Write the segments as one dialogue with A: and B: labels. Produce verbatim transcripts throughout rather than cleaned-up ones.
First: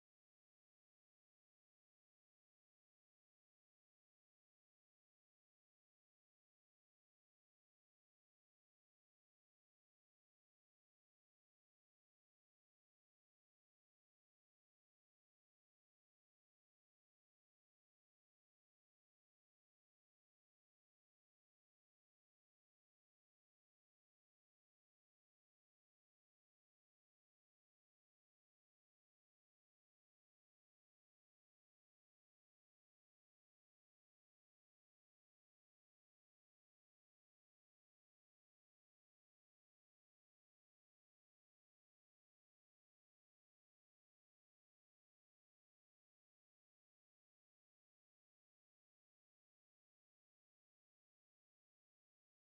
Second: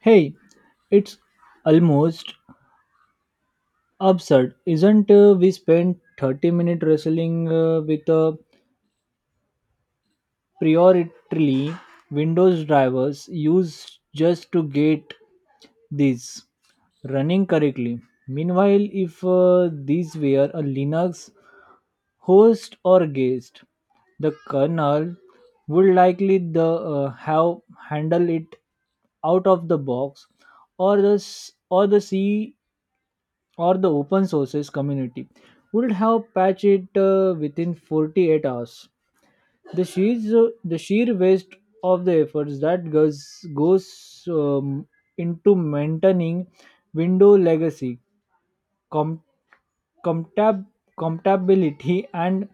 A: Hey, it's almost absurd, isn't uh, we spent thirty minutes wrestling uh, with a priority Windows drivers used just to get these running correctly. Meanwhile, if uh, these were a Linux host or guest, the kernel would likely the uh, have handled it out of the box or the s- or the C or the open sources community would have patched it uh, within forty-eight hours. The sheer, the sheer waste of the efforts that goes, goes um, into maintaining window legacy, com- comptab- compatibility, and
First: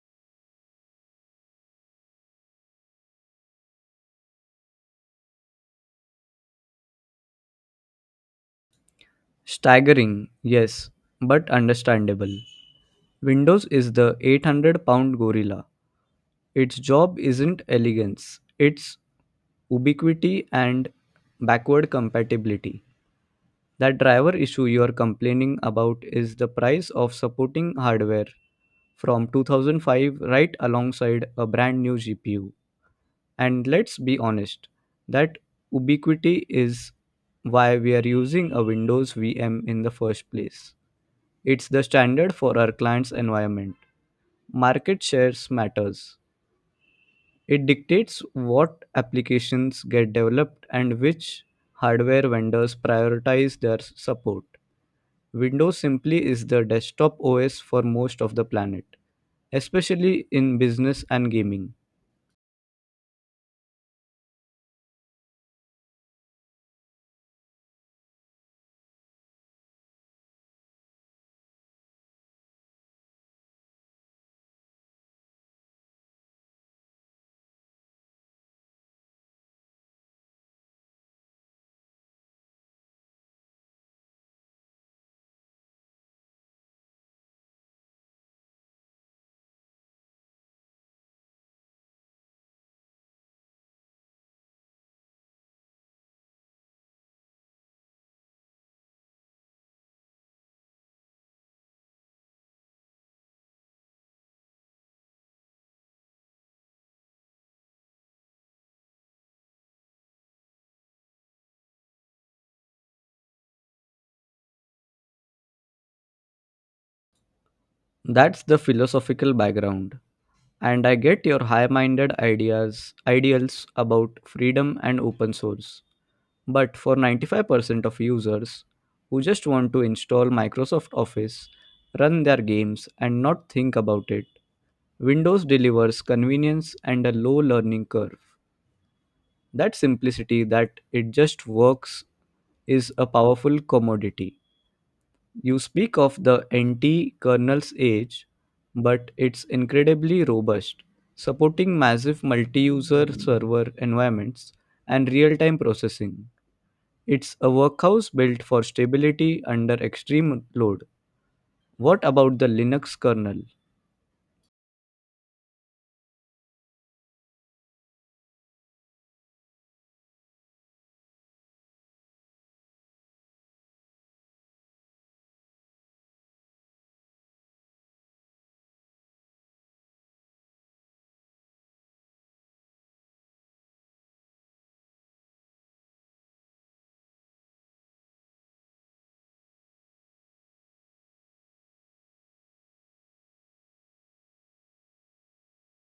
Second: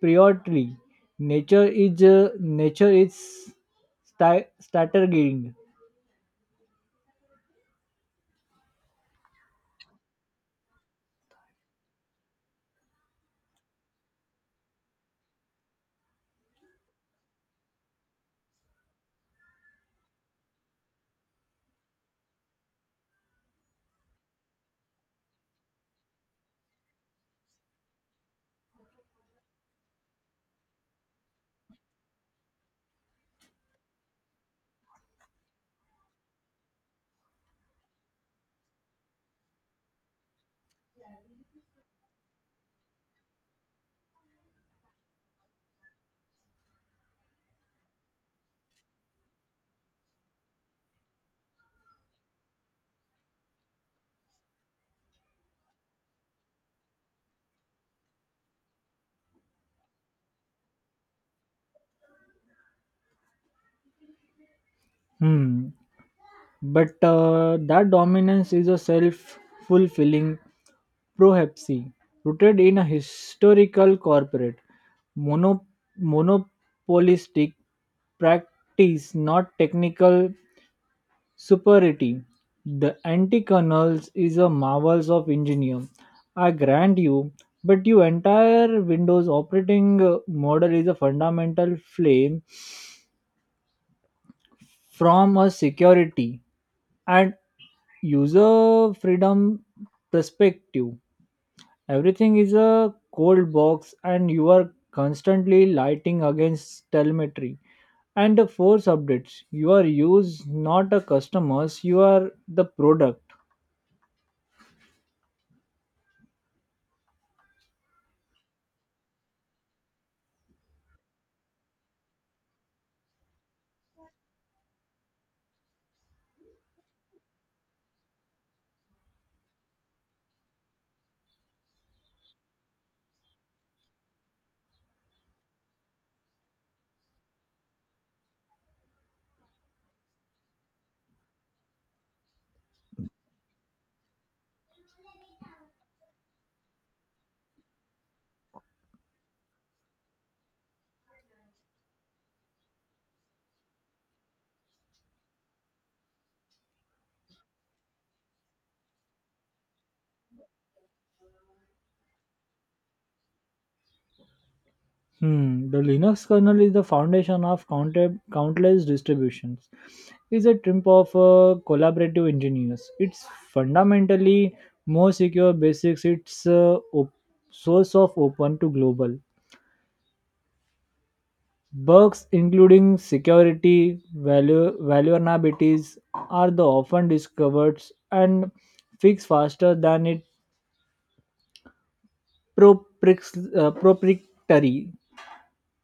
A: priority. Nature is uh, nature is sta- staggering.
B: Staggering, yes, but understandable. Windows is the eight hundred pound gorilla. Its job isn't elegance, it's ubiquity and backward compatibility. That driver issue you are complaining about is the price of supporting hardware from two thousand five right alongside a brand new G P U. And let's be honest, that ubiquity is why we are using a Windows V M in the first place. It's the standard for our client's environment. Market shares matters. It dictates what applications get developed and which hardware vendors prioritize their support. Windows simply is the desktop O S for most of the planet, especially in business and gaming.
A: Hmm. But uh, that dominance is a self fulfilling prophecy rooted in a historical corporate mono- monopolistic practice, not technical superiority. The anti-kernels is a marvels of engineer. I grant you, but your entire Windows operating uh, model is a fundamental flame from a security and user freedom perspective. Everything is a cold box, and you are constantly lighting against telemetry and the force updates. You are used not a customers, you are the product.
B: That's the philosophical background, and I get your high minded ideas, ideals about freedom and open source. But for ninety-five percent of users who just want to install Microsoft Office, run their games, and not think about it, Windows delivers convenience and a low learning curve. That simplicity, that it just works, is a powerful commodity. You speak of the anti kernel's age, but it's incredibly robust, supporting massive multi user server environments and real time processing. It's a workhouse built for stability under extreme load. What about the Linux kernel?
A: Hmm, the Linux kernel is the foundation of counter, countless distributions. It's a triumph of uh, collaborative engineers. It's fundamentally more secure basics. It's uh, op- source of open to global bugs, including security value vulnerabilities, are the often discovered and fixed faster than it propri- uh, proprietary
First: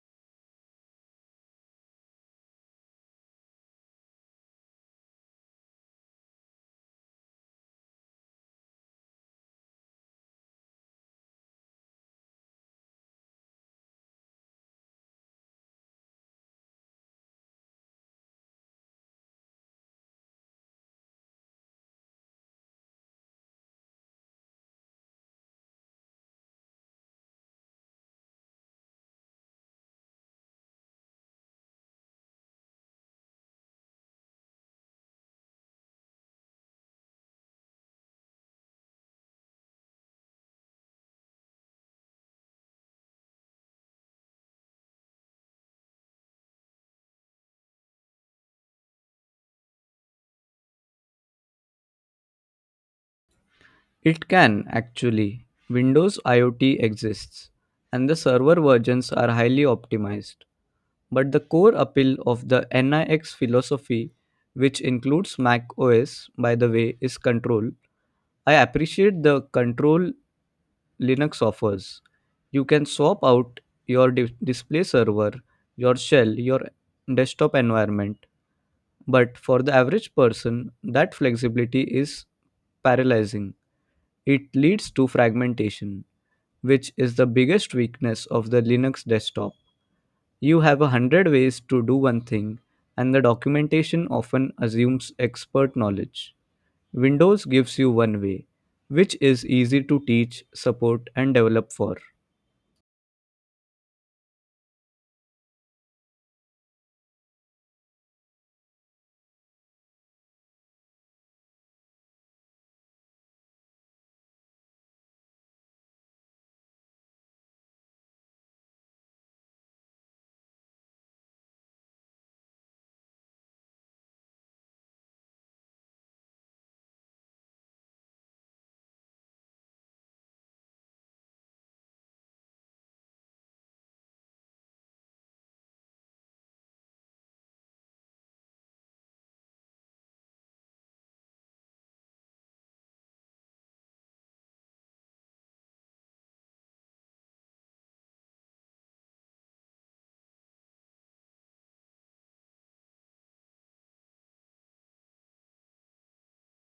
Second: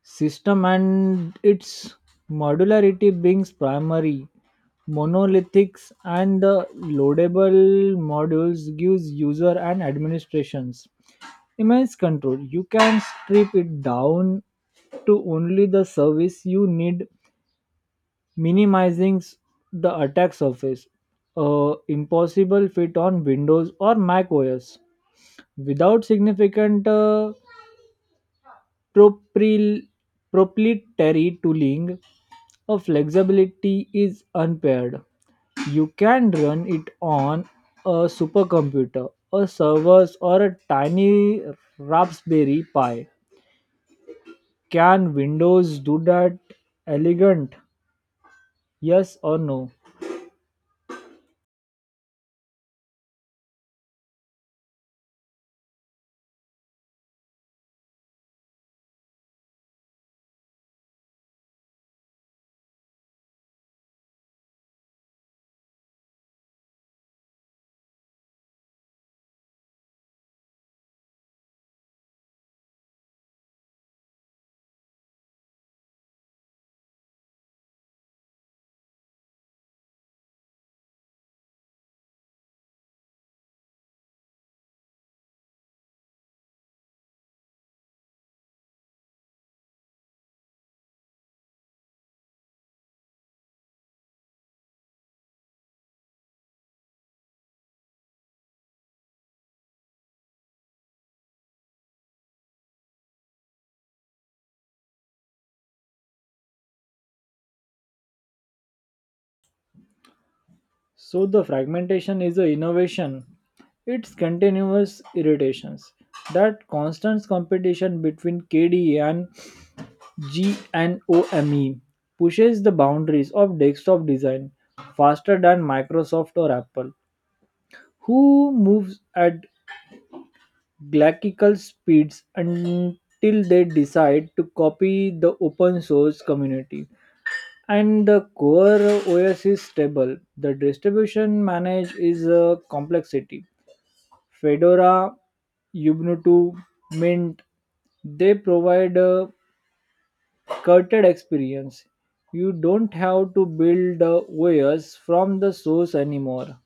A: system, and its modularity brings primary monolithics, and the loadable modules gives user and administrations immense control. You can strip it down to only the service you need, minimizing the attack surface, a impossible fit on Windows or Mac OS without significant uh, propryl- proprietary tooling. A flexibility is unpaired. You can run it on a supercomputer, a servers, or a tiny Raspberry Pi. Can Windows do that elegant? Yes or no?
B: It can actually. Windows IoT exists, and the server versions are highly optimized. But the core appeal of the NIX philosophy, which includes Mac O S, by the way, is control. I appreciate the control Linux offers. You can swap out your di- display server, your shell, your desktop environment. But for the average person, that flexibility is paralyzing. It leads to fragmentation, which is the biggest weakness of the Linux desktop. You have a hundred ways to do one thing, and the documentation often assumes expert knowledge. Windows gives you one way, which is easy to teach, support, and develop for.
A: So the fragmentation is an innovation. It's continuous irritations. That constant competition between K D E and GNOME pushes the boundaries of desktop design faster than Microsoft or Apple, who moves at galactical speeds until they decide to copy the open source community. And the core O S is stable. The distribution manage is a complexity. Fedora, Ubuntu, Mint, they provide a curated experience. You don't have to build the O S from the source anymore.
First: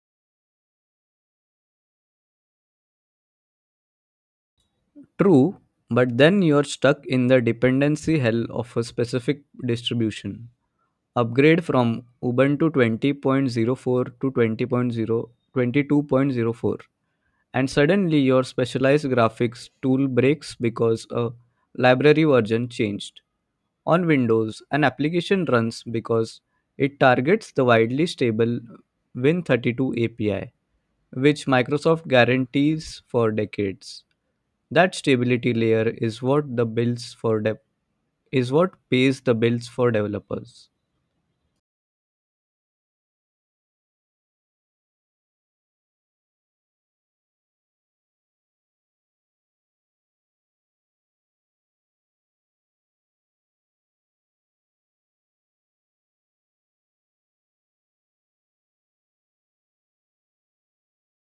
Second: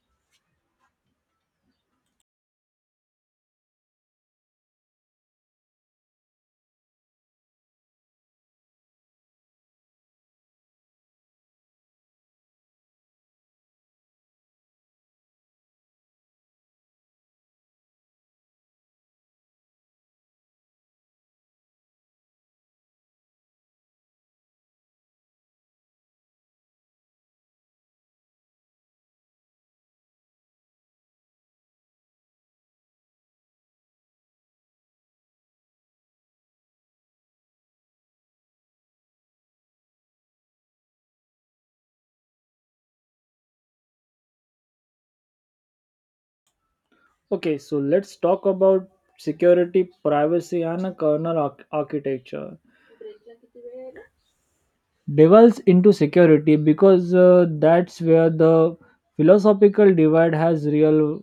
B: True, but then you're stuck in the dependency hell of a specific distribution. Upgrade from Ubuntu twenty point zero four to twenty point zero twenty two point zero four, and suddenly your specialized graphics tool breaks because a library version changed. On Windows, an application runs because it targets the widely stable Win thirty-two A P I, which Microsoft guarantees for decades. That stability layer is what the bills for de- is what pays the bills for developers.
A: Okay, so let's talk about security, privacy, and a kernel arch- architecture. Devolves into security because uh, that's where the philosophical divide has real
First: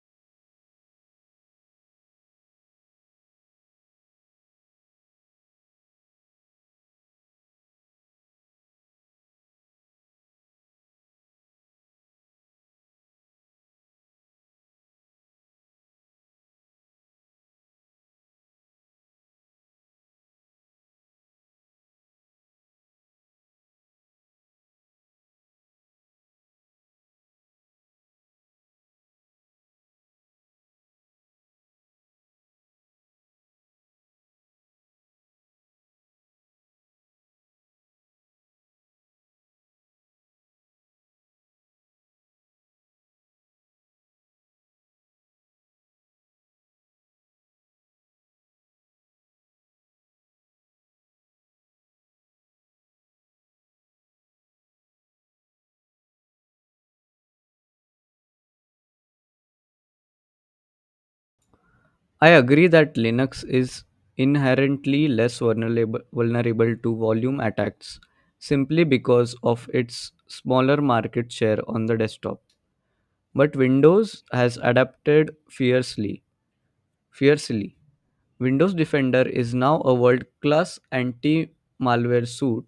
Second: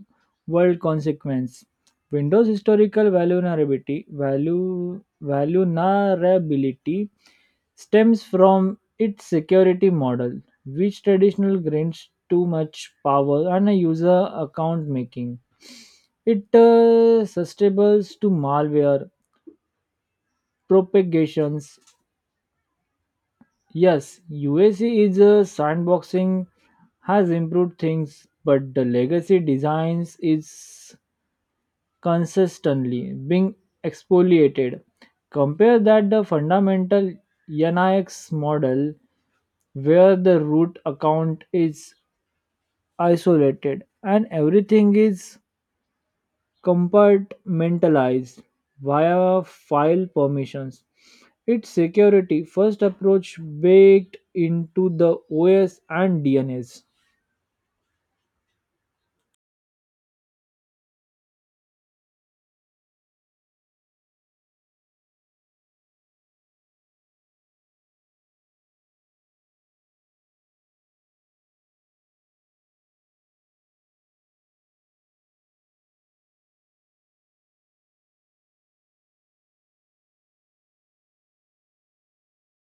A: world consequence. Windows historical vulnerability value vulnerability stems from its security model, which traditional grants too much power and a user account, making it uh, susceptibles to malware propagations. Yes, UAC is a sandboxing. Has improved things, but the legacy designs is consistently being exfoliated. Compare that the fundamental NIX model, where the root account is isolated and everything is compartmentalized via file permissions. Its security first approach baked into the O S and D N S.
B: I agree that Linux is inherently less vulnerable, vulnerable to volume attacks simply because of its smaller market share on the desktop. But Windows has adapted fiercely. Fiercely. Windows Defender is now a world-class anti-malware suite,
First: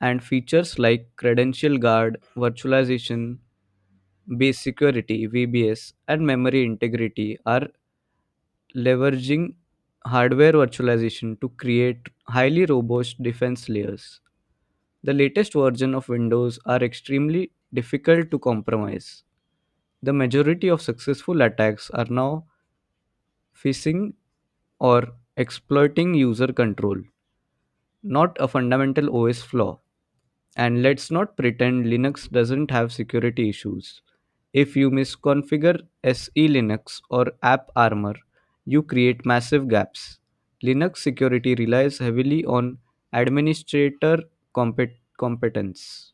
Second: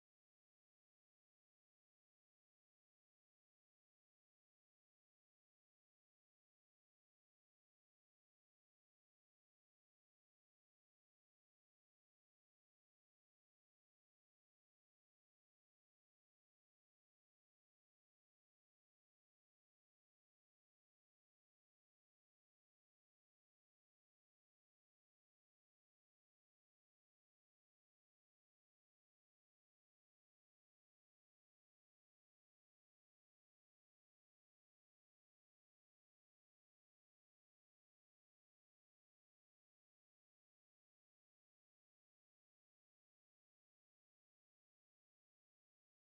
B: and features like credential guard, virtualization, base security, V B S, and memory integrity are leveraging hardware virtualization to create highly robust defense layers. The latest version of Windows are extremely difficult to compromise. The majority of successful attacks are now phishing or exploiting user control, not a fundamental O S flaw. And let's not pretend Linux doesn't have security issues. If you misconfigure S E Linux or AppArmor, you create massive gaps. Linux security relies heavily on administrator compet- competence.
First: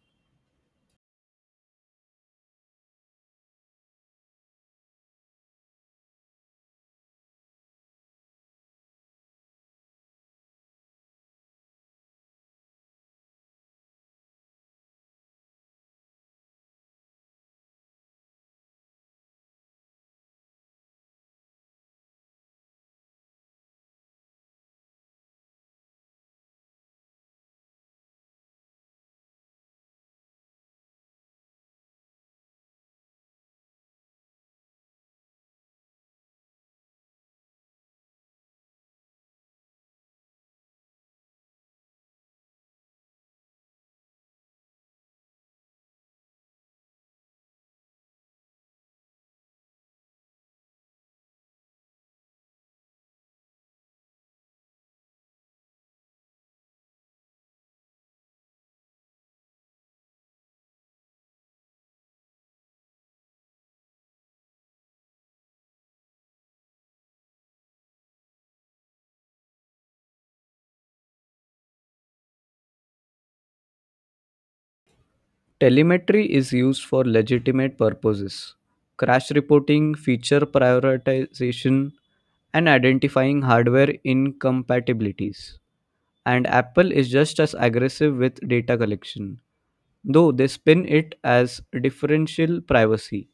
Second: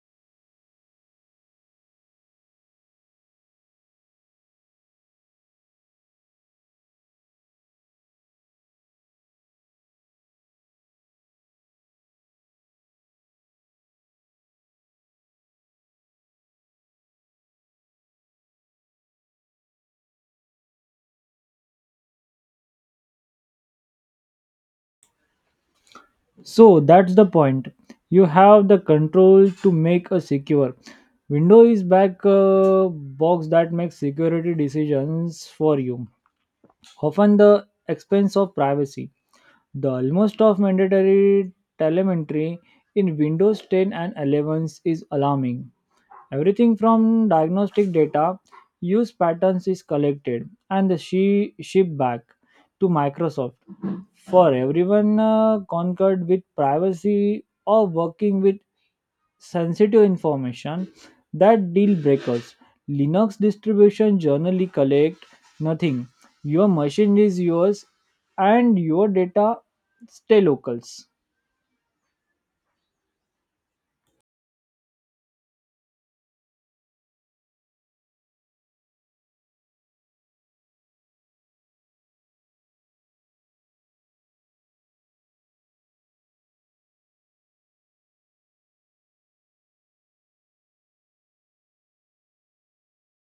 A: So that's the point. You have the control to make a secure. Window is back uh, box that makes security decisions for you, often the expense of privacy. The almost of mandatory telemetry in Windows ten and eleven is alarming. Everything from diagnostic data, use patterns is collected and she shipped back to Microsoft. For everyone uh, concerned with privacy or working with sensitive information, that deal breakers. Linux distribution generally collect nothing. Your machine is yours and your data stay locals.
B: Telemetry is used for legitimate purposes: crash reporting, feature prioritization, and identifying hardware incompatibilities. And Apple is just as aggressive with data collection, though they spin it as differential privacy.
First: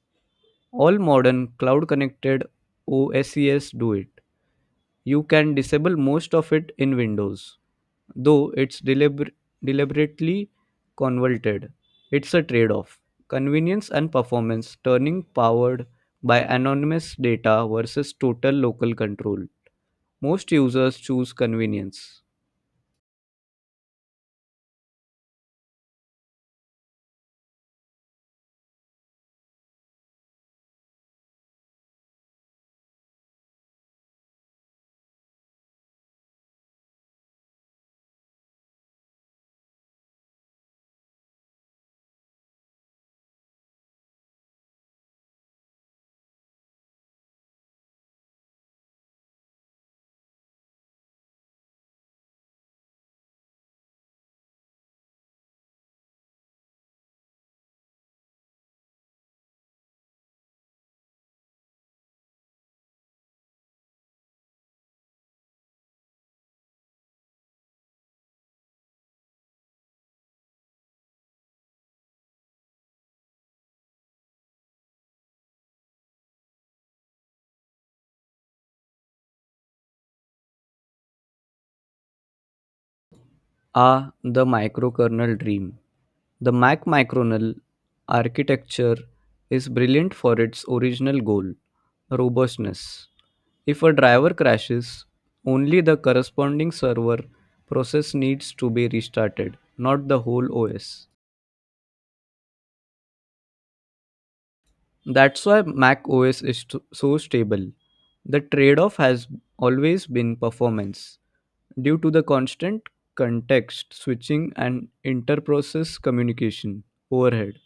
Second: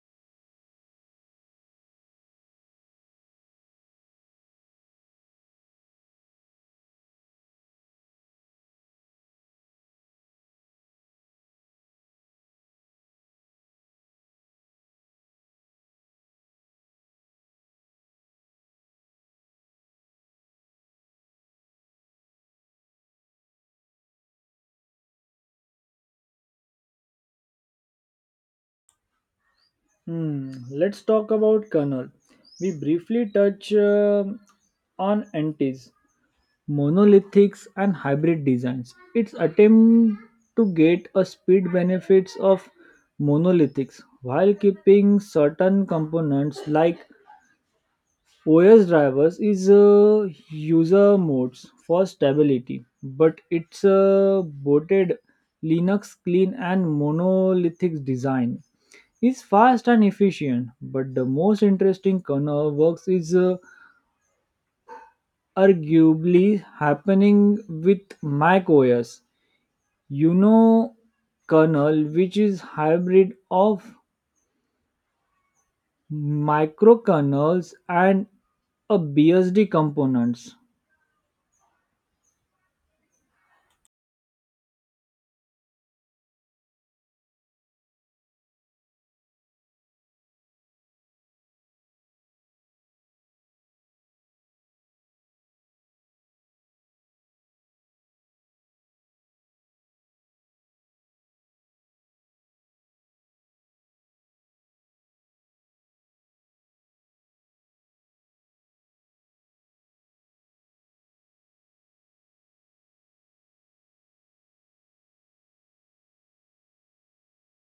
B: All modern cloud connected O Ses do it. You can disable most of it in Windows, though it's deliber- deliberately convoluted. It's a trade off: convenience and performance turning powered by anonymous data versus total local control. Most users choose convenience.
A: Hmm. Let's talk about kernel. We briefly touch um on entities, monolithics, and hybrid designs. Its attempt to get a speed benefits of monolithics while keeping certain components like O S drivers is a user modes for stability, but it's a boated Linux clean and monolithic design. It's fast and efficient, but the most interesting kernel works is uh, arguably happening with Mac O S. You know, kernel which is hybrid of microkernels and a B S D components.
B: Ah, the microkernel dream. The Mac microkernel architecture is brilliant for its original goal, robustness. If a driver crashes, only the corresponding server process needs to be restarted, not the whole O S. That's why Mac O S is t- so stable. The trade off has always been performance due to the constant context switching and inter process communication overhead.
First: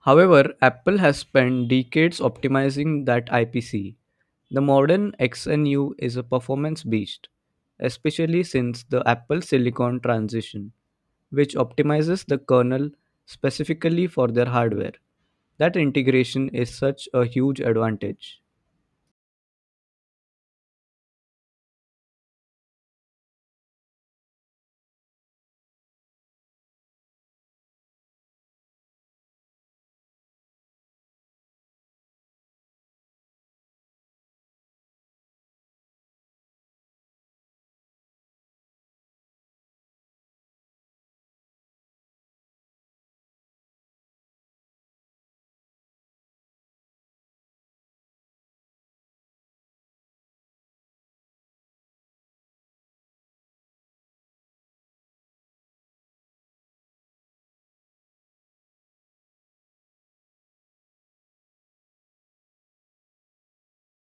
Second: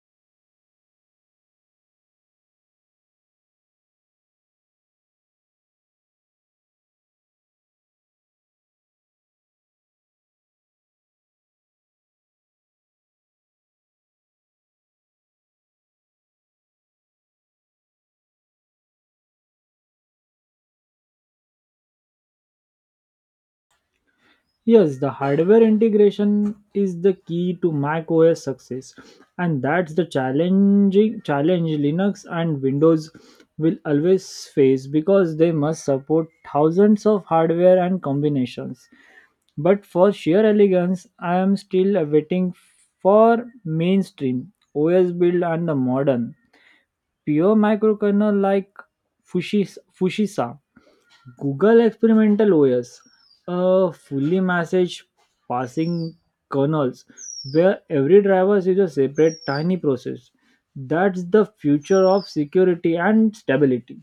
B: However, Apple has spent decades optimizing that I P C. The modern X N U is a performance beast, especially since the Apple Silicon transition, which optimizes the kernel specifically for their hardware. That integration is such a huge advantage.
A: Yes, the hardware integration is the key to Mac O S success, and that's the challenging challenge Linux and Windows will always face because they must support thousands of hardware and combinations. But for sheer elegance, I am still waiting for mainstream O S build and the modern pure microkernel like Fushis- Fushisa Google Experimental O S, a fully message passing kernels where every driver is a separate tiny process. That's the future of security and stability.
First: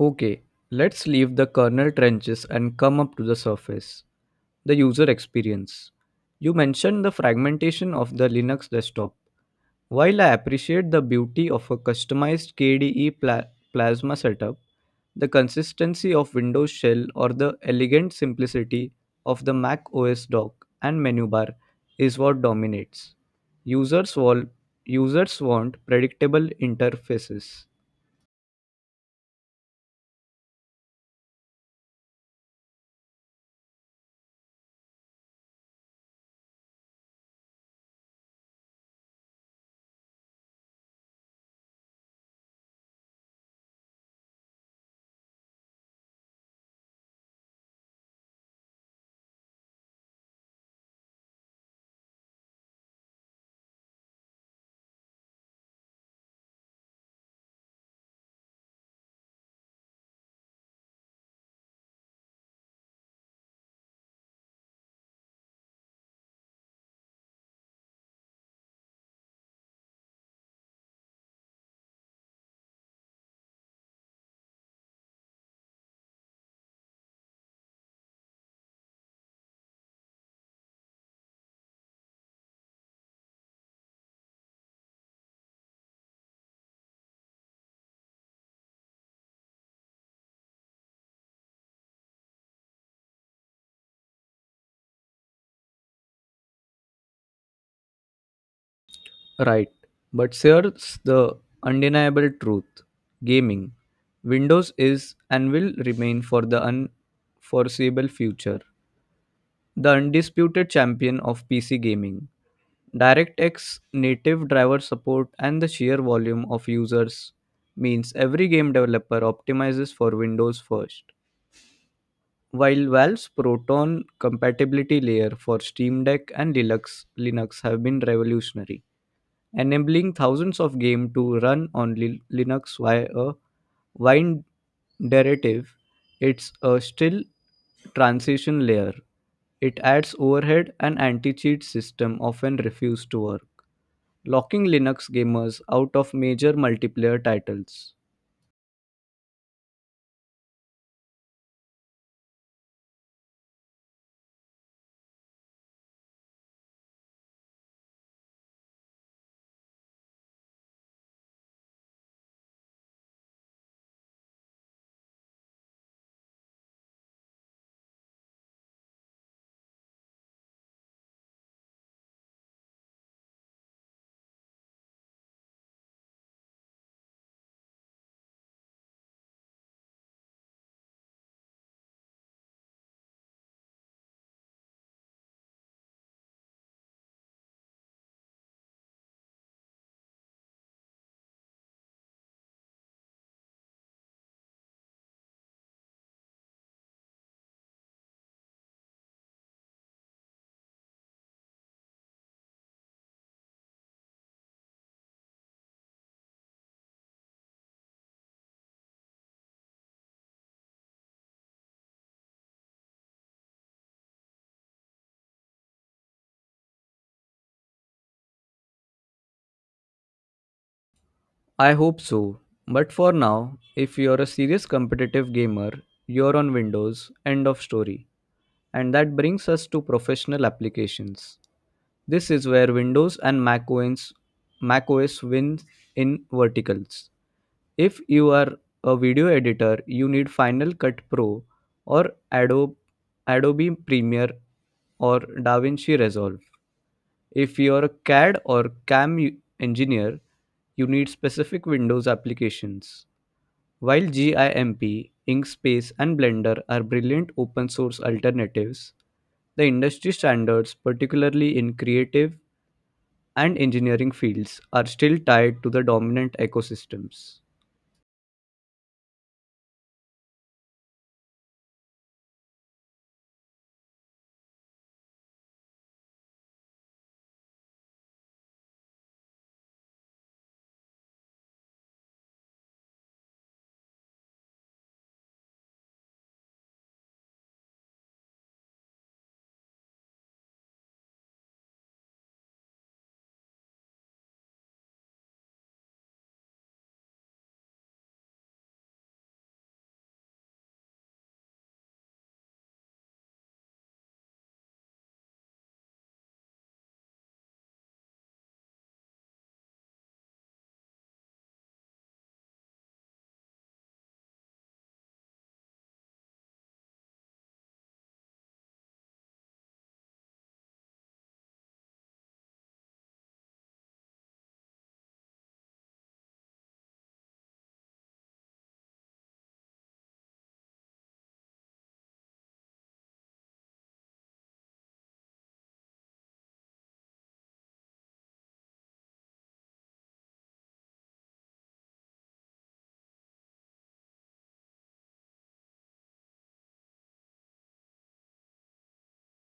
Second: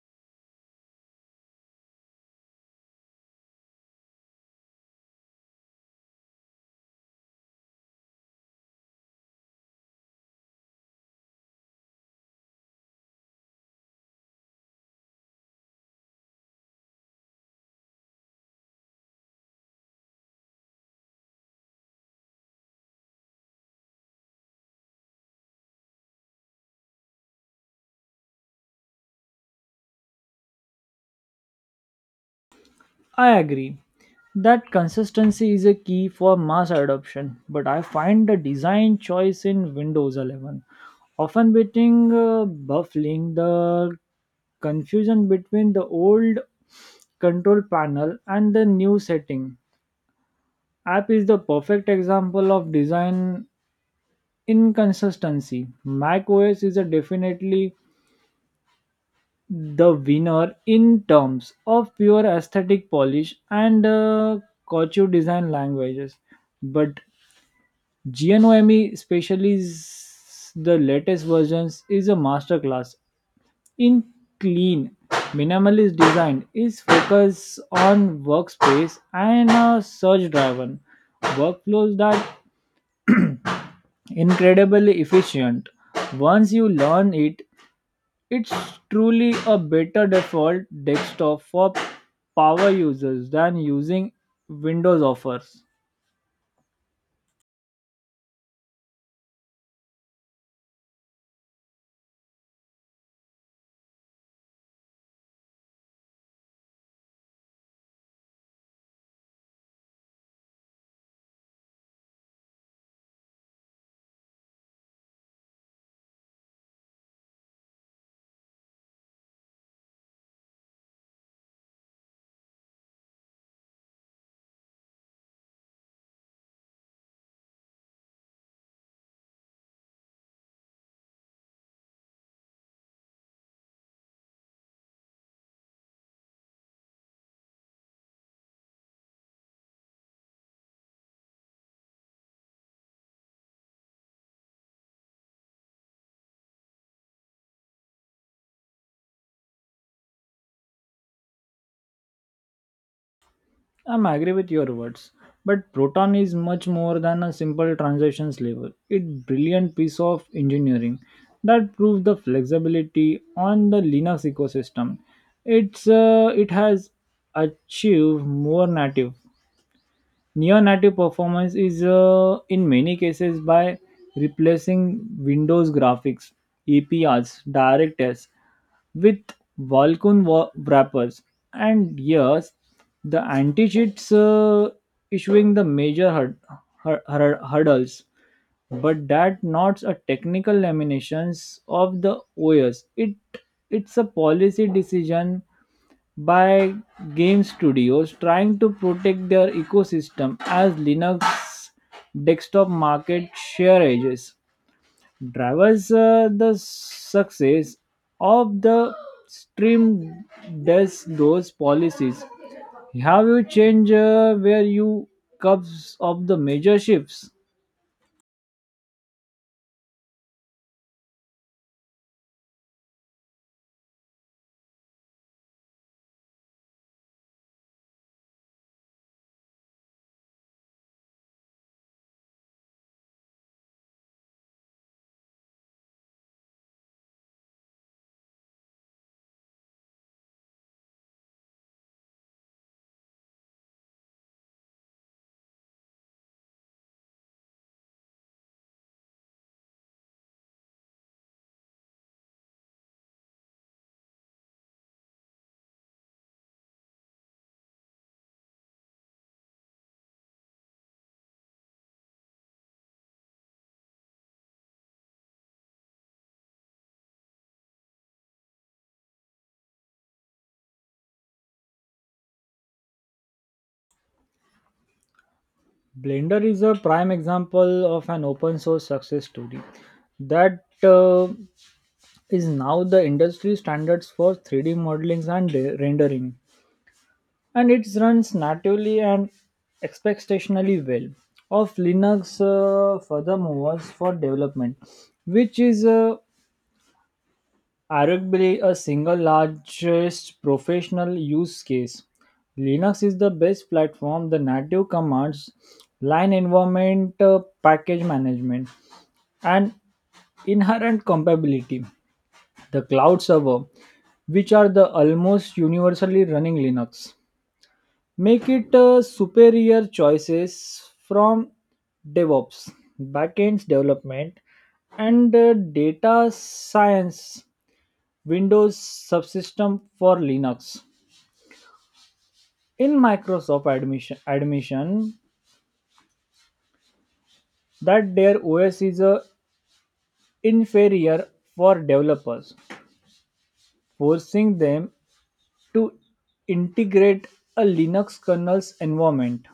B: Okay, let's leave the kernel trenches and come up to the surface: the user experience. You mentioned the fragmentation of the Linux desktop. While I appreciate the beauty of a customized K D E pla- plasma setup, the consistency of Windows Shell or the elegant simplicity of the Mac O S dock and menu bar is what dominates. Users, wall- users want predictable interfaces.
A: I agree that consistency is a key for mass adoption, but I find the design choice in Windows eleven often beating uh, baffling. The confusion between the old control panel and the new setting app is the perfect example of design inconsistency. Mac OS is a definitely the winner in terms of pure aesthetic polish and uh, couture design languages, but GNOME, especially s- the latest versions, is a masterclass in clean minimalist design. Is focus on workspace and a search driven workflows that incredibly efficient. Once you learn it, it's truly a better default desktop for power users than using Windows offers.
B: Right, but here's the undeniable truth: gaming. Windows is and will remain for the unforeseeable future the undisputed champion of P C gaming, DirectX native driver support, and the sheer volume of users means every game developer optimizes for Windows first. While Valve's Proton compatibility layer for Steam Deck and Linux, Linux have been revolutionary, enabling thousands of games to run on Lin- Linux via a Wine derivative, it's a still transition layer. It adds overhead, and anti-cheat system often refuse to work, locking Linux gamers out of major multiplayer titles.
A: I'm agree with your words, but Proton is much more than a simple translations level. It's brilliant piece of engineering that proves the flexibility on the Linux ecosystem. It's uh, it has achieved more native Neo-native performance is uh, in many cases by replacing Windows graphics, E P Rs, DirectX with Vulkan wa- wrappers. And yes, the anti-cheats uh, issuing the major hur- hur- hur- hurdles, but that not a technical laminations of the O S. It it's a policy decision by game studios trying to protect their ecosystem as Linux desktop market share ages. Drivers uh, the success of the stream does those policies. Have you changed uh, where you cups of the major shifts?
B: I hope so, but for now, if you're a serious competitive gamer, you're on Windows. End of story. And that brings us to professional applications. This is where Windows and Mac O S, Mac O S wins in verticals. If you are a video editor, you need Final Cut Pro or Adobe, Adobe Premiere or DaVinci Resolve. If you are a CAD or CAM u- engineer, you need specific Windows applications. While GIMP, Inkspace, and Blender are brilliant open source alternatives, the industry standards, particularly in creative and engineering fields, are still tied to the dominant ecosystems.
A: Blender is a prime example of an open source success story that uh, is now the industry standards for three D modeling and re- rendering, and it runs natively and expectationally well of Linux. Uh, furthermore, was for development, which is uh, arguably a single largest professional use case. Linux is the best platform. The native commands, line environment, uh, package management, and inherent compatibility. The cloud server which are the almost universally running Linux, make it a superior choices from DevOps, backends development, and uh, data science Windows subsystem for Linux. In Microsoft admission, admission that their O S is a inferior for developers, forcing them to integrate a Linux kernel's environment.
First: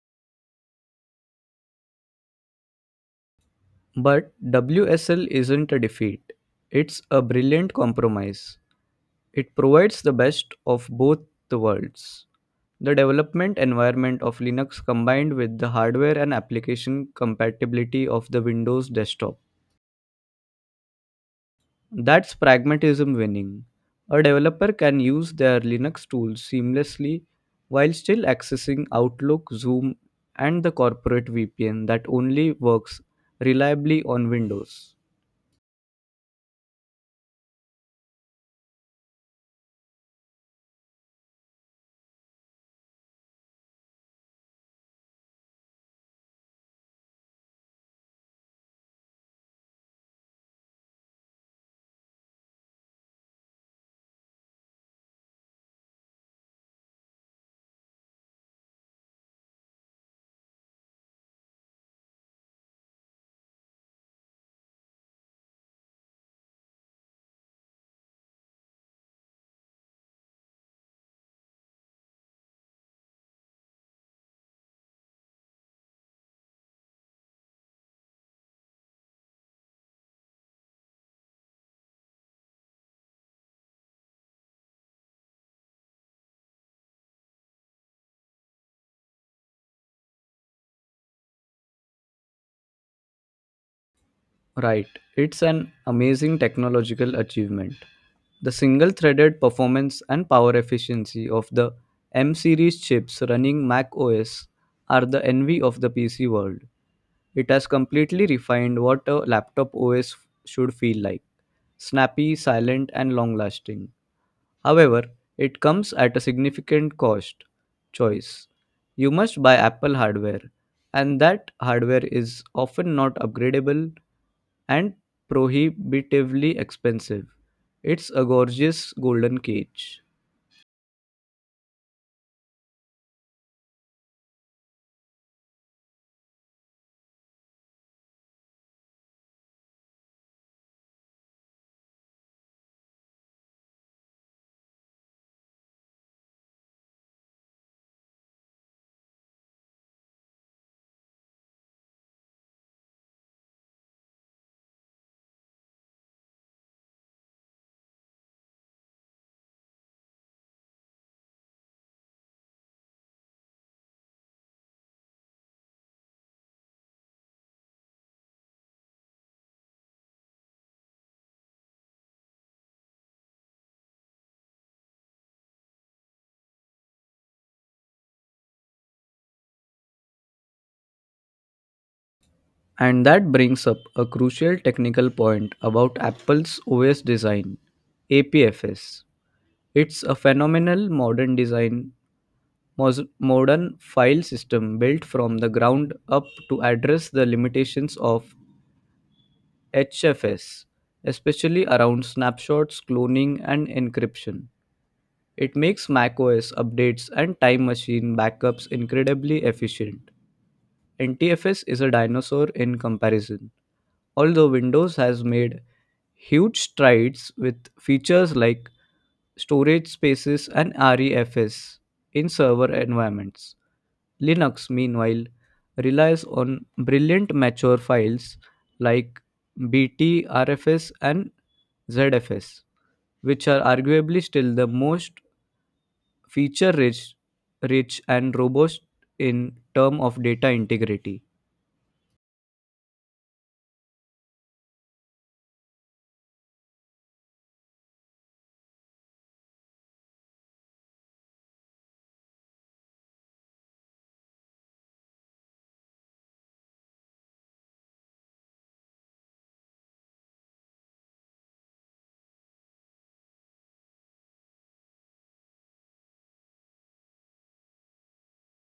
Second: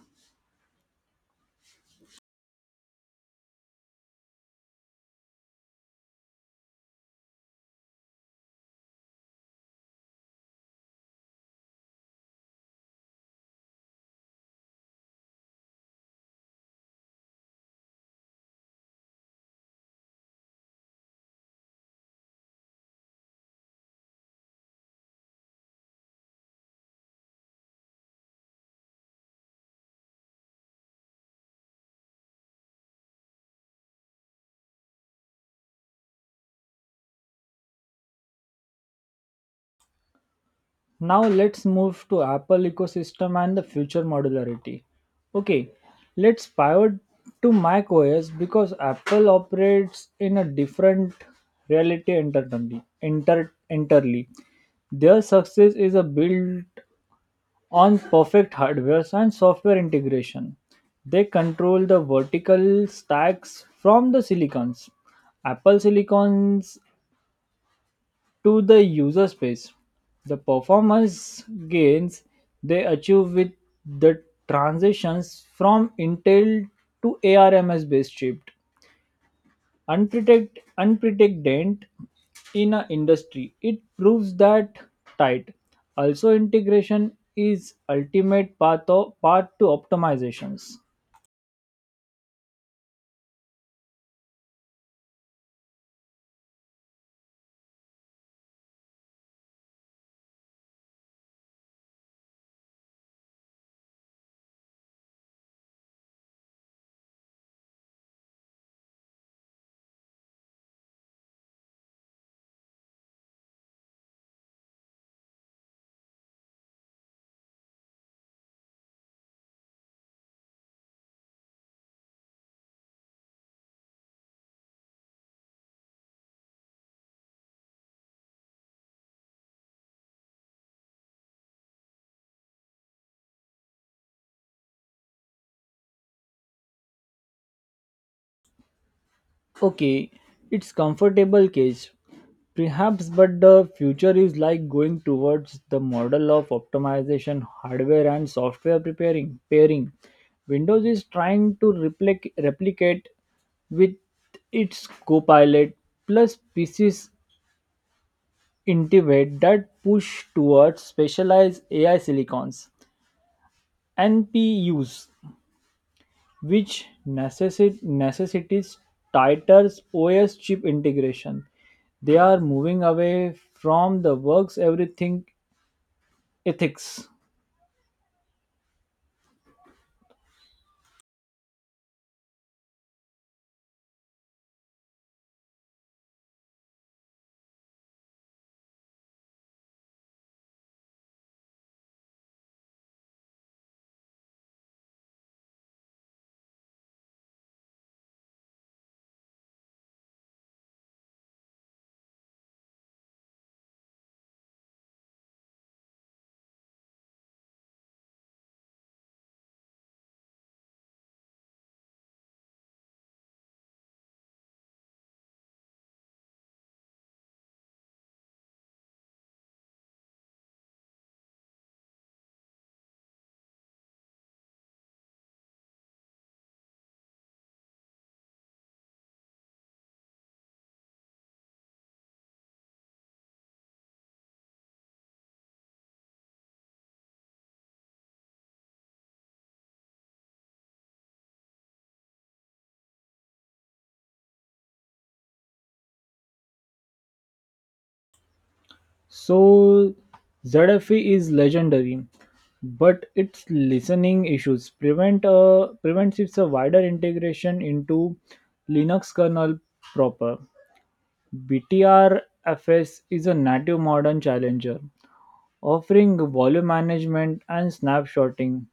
B: But W S L isn't a defeat, it's a brilliant compromise. It provides the best of both the worlds. The development environment of Linux combined with the hardware and application compatibility of the Windows desktop. That's pragmatism winning. A developer can use their Linux tools seamlessly while still accessing Outlook, Zoom, and the corporate V P N that only works reliably on Windows.
A: Now let's move to Apple ecosystem and the future modularity. Okay, let's pivot to macOS because Apple operates in a different reality entirely. Inter, entirely. Their success is a built on perfect hardware and software integration. They control the vertical stacks from the silicons. Apple silicons to the user space. The performance gains they achieve with the transitions from Intel to ARMS based chip unprotect, unprecedented in an industry. It proves that tight. Also, integration is ultimate path, of, path to optimizations.
B: Right, it's an amazing technological achievement. The single threaded performance and power efficiency of the M series chips running Mac O S are the envy of the P C world. It has completely refined what a laptop O S should feel like: snappy, silent, and long lasting. However, it comes at a significant cost: choice. You must buy Apple hardware, and that hardware is often not upgradable and prohibitively expensive. It's a gorgeous golden cage.
A: Okay, it's comfortable cage. Perhaps, but the future is like going towards the model of optimization, hardware and software preparing pairing. Windows is trying to replic- replicate with its Copilot plus P C's Intivate that push towards specialized A I silicons and P Us. Which necessi- necessitates tighter O S chip integration. They are moving away from the works everything ethics.
B: And that brings up a crucial technical point about Apple's O S design: A P F S. It's a phenomenal modern design, mos- modern file system built from the ground up to address the limitations of H F S, especially around snapshots, cloning, and encryption. It makes macOS updates and time machine backups incredibly efficient. N T F S is a dinosaur in comparison, although Windows has made huge strides with features like storage spaces and R E F S in server environments. Linux, meanwhile, relies on brilliant mature files like Btrfs and Z F S, which are arguably still the most feature rich, rich and robust in term of data integrity.
A: So Z F E is legendary, but its listening issues prevent uh, prevents its a wider integration into Linux kernel proper. B T R F S is a native modern challenger, offering volume management and snapshotting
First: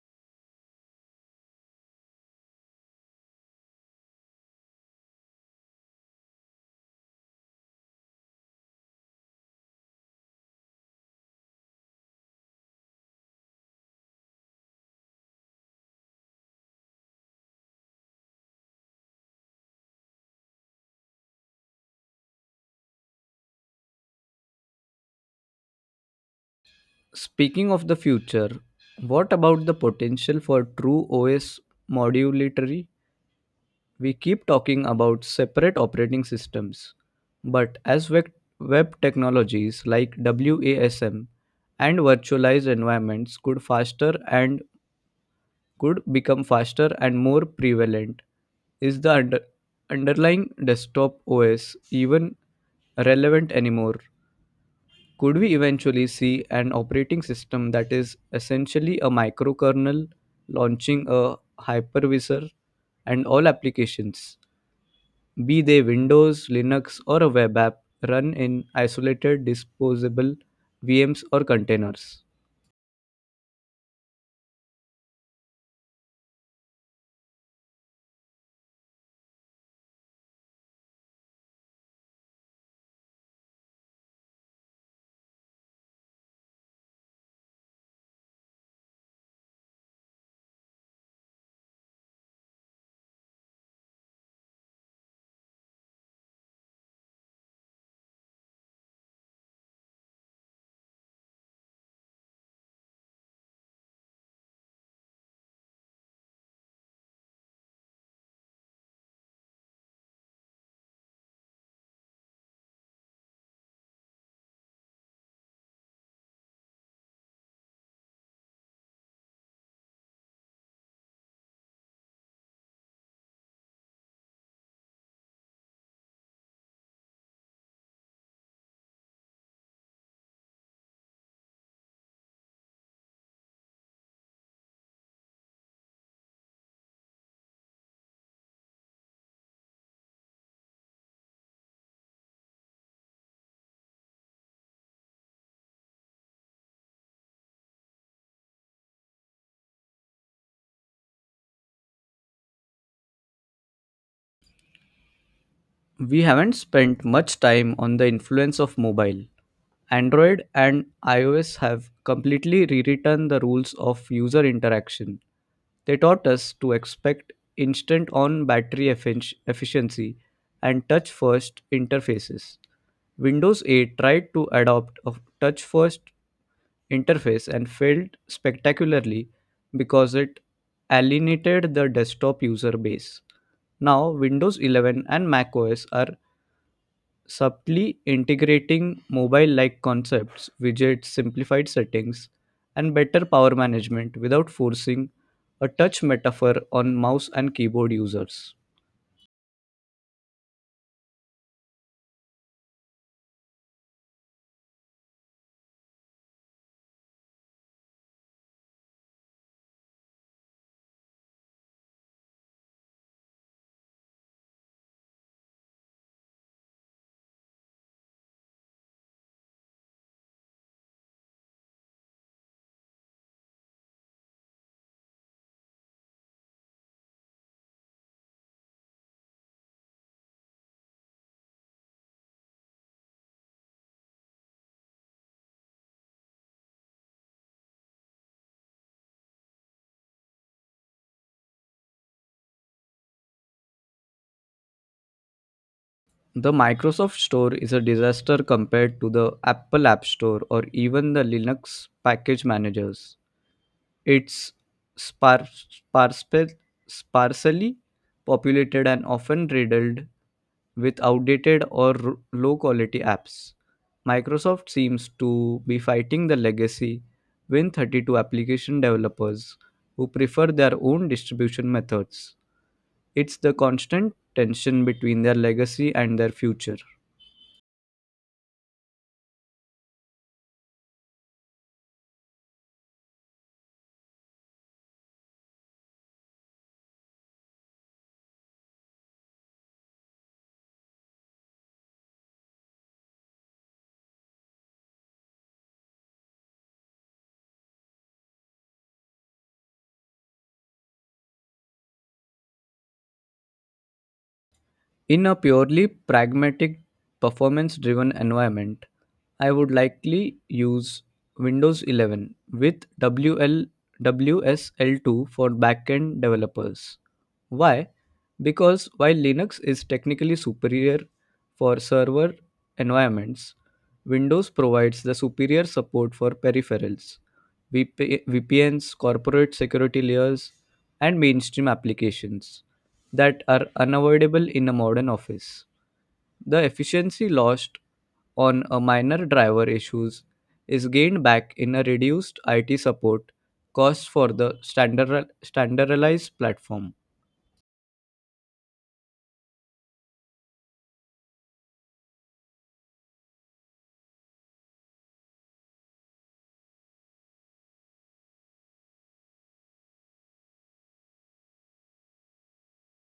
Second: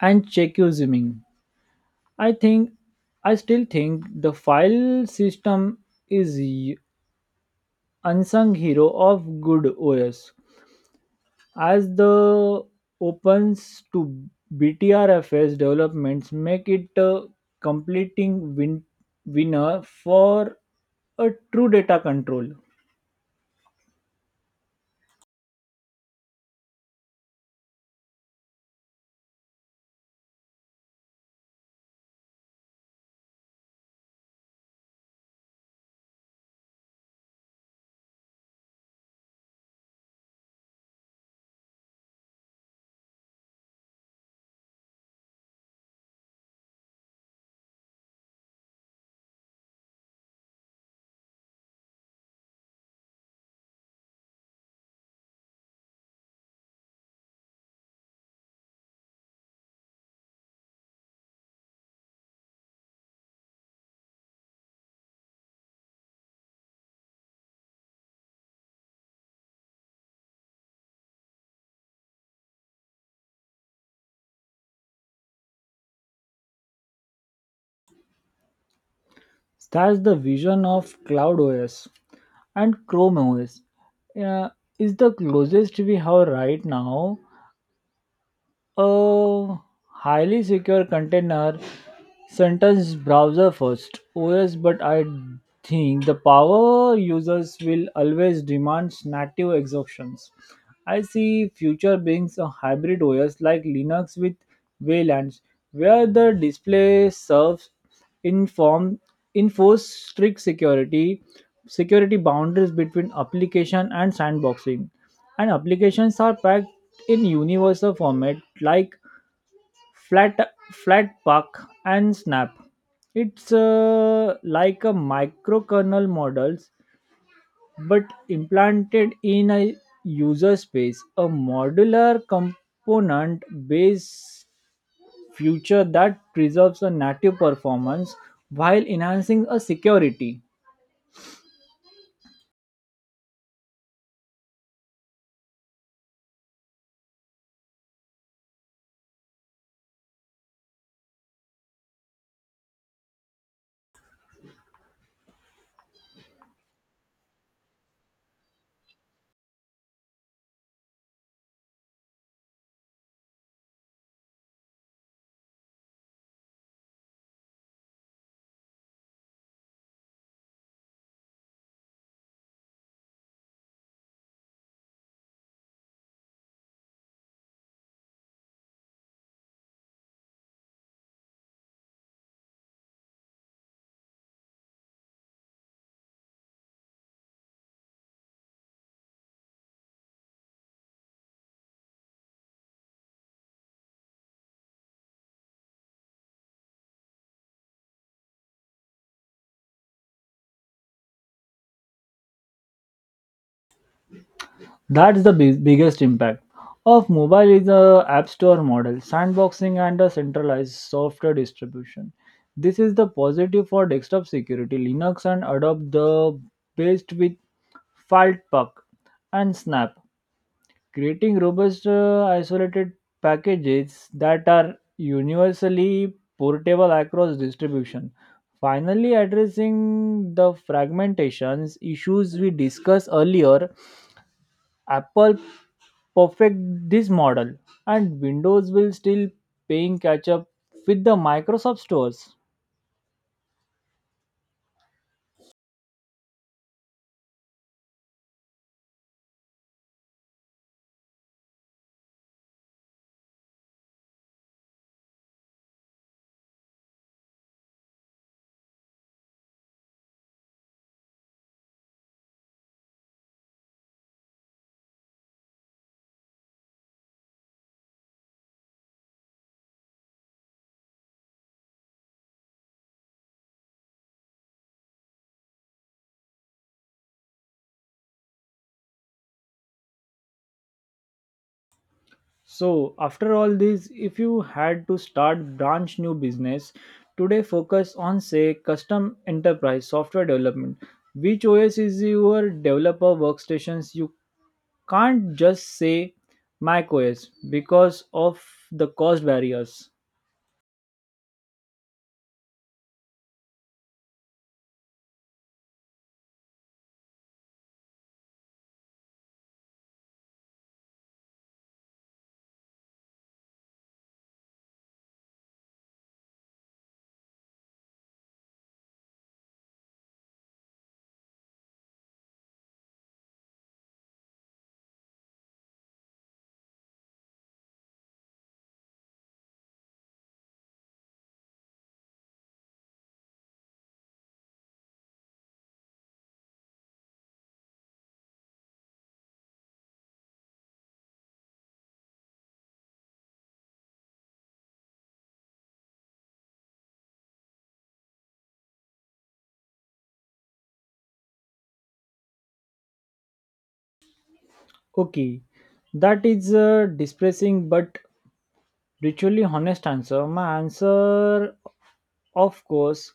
A: and check your zooming. I think I still think the file system is y- unsung hero of good O S as the opens to B T R F S developments make it a completing win- winner for a true data control.
B: Speaking of the future, what about the potential for true O S modularity? We keep talking about separate operating systems, but as web, web technologies like WASM and virtualized environments could faster and could become faster and more prevalent, is the under, underlying desktop O S even relevant anymore? Could we eventually see an operating system that is essentially a microkernel launching a hypervisor, and all applications, be they Windows, Linux, or a web app, run in isolated disposable V Ms or containers?
A: That's the vision of Cloud O S and Chrome O S uh, is the closest we have right now. A highly secure container sentence browser first OS, but I think the power users will always demand native exhaustions. I see future beings a hybrid OS like Linux with waylands, where the display serves inform enforce strict security security boundaries between application and sandboxing, and applications are packed in universal format like flat flat puck and snap. It's uh, like a microkernel models, but implanted in a user space, a modular component based future that preserves a native performance while enhancing a security.
B: We haven't spent much time on the influence of mobile. Android and iOS have completely rewritten the rules of user interaction. They taught us to expect instant on battery effic- efficiency and touch first interfaces. Windows eight tried to adopt a touch first interface and failed spectacularly because it alienated the desktop user base. Now, Windows eleven and macOS are subtly integrating mobile like concepts, widgets, simplified settings, and better power management without forcing a touch metaphor on mouse and keyboard users.
A: That's the big, biggest impact of mobile is the app store model, sandboxing and a centralized software distribution. This is the positive for desktop security. Linux and Adobe the best with Filepuck and Snap, creating robust uh, isolated packages that are universally portable across distribution. Finally, addressing the fragmentations issues we discussed earlier, Apple perfect this model and Windows will still paying catch up with the Microsoft stores.
B: The Microsoft Store is a disaster compared to the Apple App Store or even the Linux package managers. It's spar- sparse, sparsely populated and often riddled with outdated or r- low quality apps. Microsoft seems to be fighting the legacy Win thirty-two application developers who prefer their own distribution methods. It's the constant tension between their legacy and their future.
A: So after all this, if you had to start branch new business today focus on say custom enterprise software development, which O S is your developer workstations? You can't just say Mac O S because of the cost barriers.
B: In a purely pragmatic, performance driven environment, I would likely use Windows eleven with W L W S L two for backend developers. Why? Because while Linux is technically superior for server environments, Windows provides the superior support for peripherals, V P Ns, corporate security layers, and mainstream applications that are unavoidable in a modern office. The efficiency lost on a minor driver issues is gained back in a reduced I T support cost for the standard, standardized platform.
A: Okay, that is uh, depressing but ritually honest answer. My answer, of course,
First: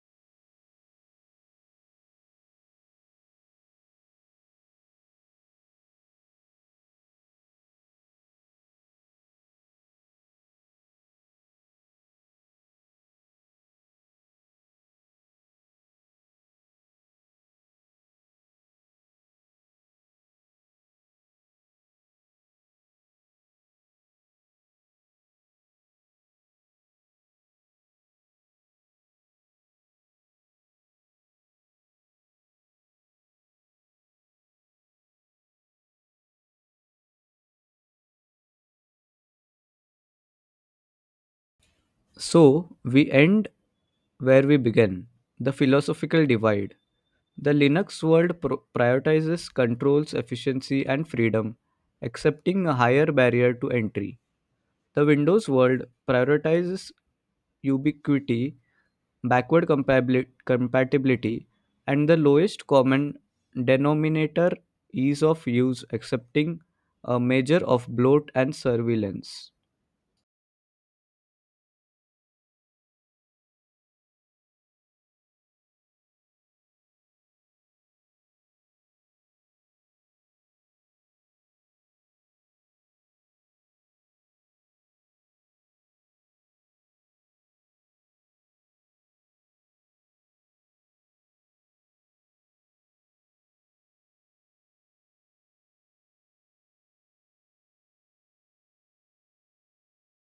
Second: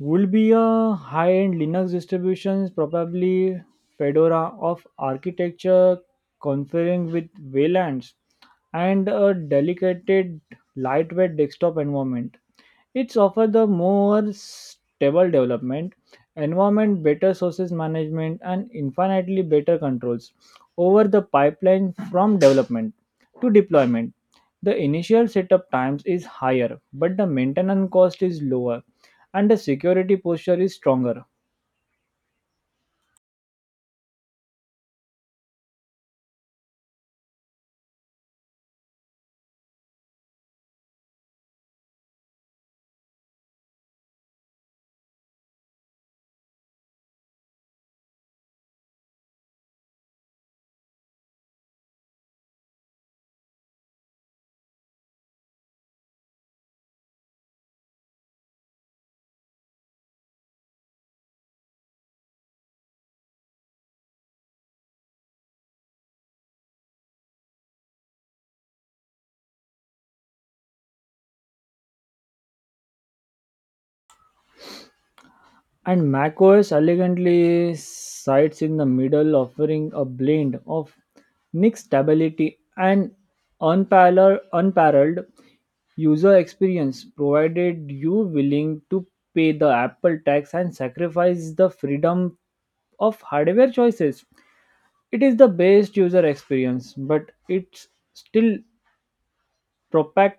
A: would be a high-end Linux distributions, probably Fedora of architecture, conferring with V LANs, and a delicate, lightweight desktop environment. It's offer the more stable development environment, better sources management, and infinitely better controls over the pipeline from development to deployment. The initial setup times is higher, but the maintenance cost is lower and the security posture is stronger.
B: So we end where we began: the philosophical divide. The Linux world pro- prioritizes controls, efficiency, and freedom, accepting a higher barrier to entry. The Windows world prioritizes ubiquity, backward compabili- compatibility, and the lowest common denominator ease of use, accepting a measure of bloat and surveillance.
A: And macOS elegantly sits in the middle, offering a blend of Nick's stability and unparalleled, unparalleled user experience, provided you willing to pay the Apple tax and sacrifice the freedom of hardware choices. It is the best user experience, but it's still propagated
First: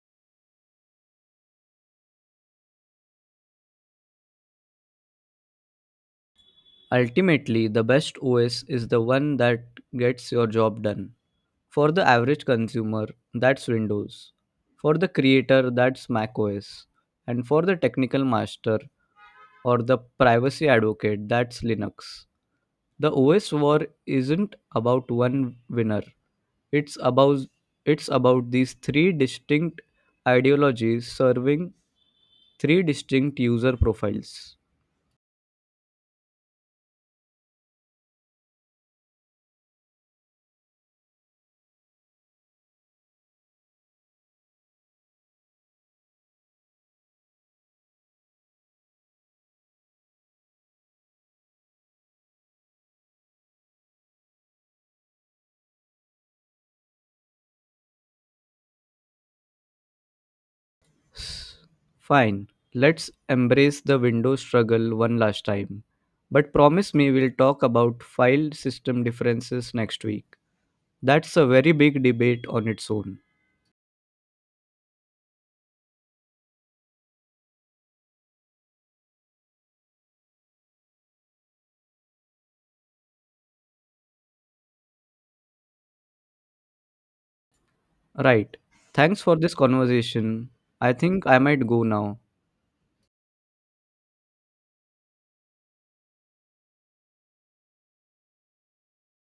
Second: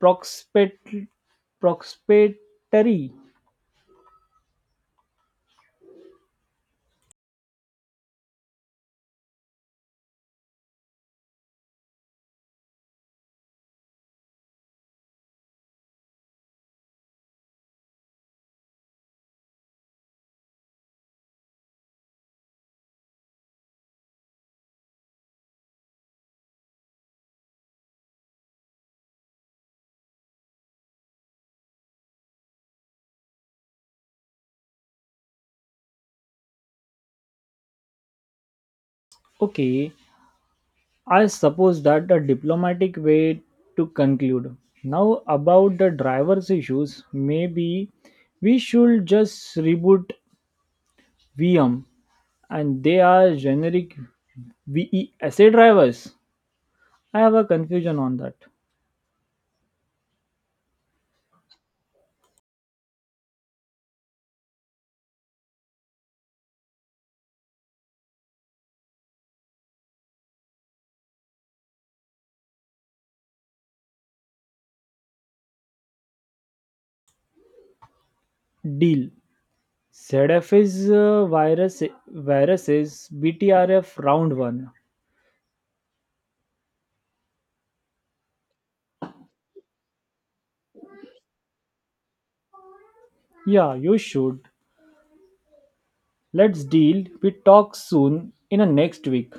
A: prospect prospectory.
B: Ultimately, the best O S is the one that gets your job done. For the average consumer, that's Windows. For the creator, that's macOS. And for the technical master or the privacy advocate, that's Linux. The O S war isn't about one winner. It's about it's about these three distinct ideologies serving three distinct user profiles.
A: Okay, I suppose that a diplomatic way to conclude. Now about the drivers' issues, maybe we should just reboot V M and they are generic VESA drivers. I have a confusion on that.
B: S- Fine, let's embrace the Windows struggle one last time. But promise me we'll talk about file system differences next week. That's a very big debate on its own.
A: Deal. Z F is uh, virus viruses B T R F round one.
B: Right. Thanks for this conversation. I think I might go now.
A: Yeah, you should. Let's deal. We talk soon in a next week.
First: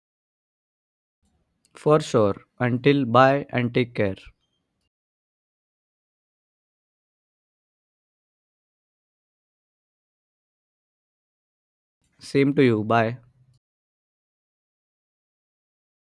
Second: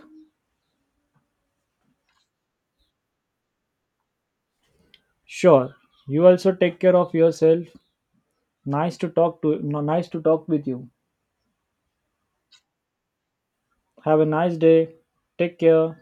B: For sure. Until bye and take care.
A: Sure. You also take care of yourself. Nice to talk to No, nice to talk with you.
B: Same to you. Bye.
A: Have a nice day. Take care.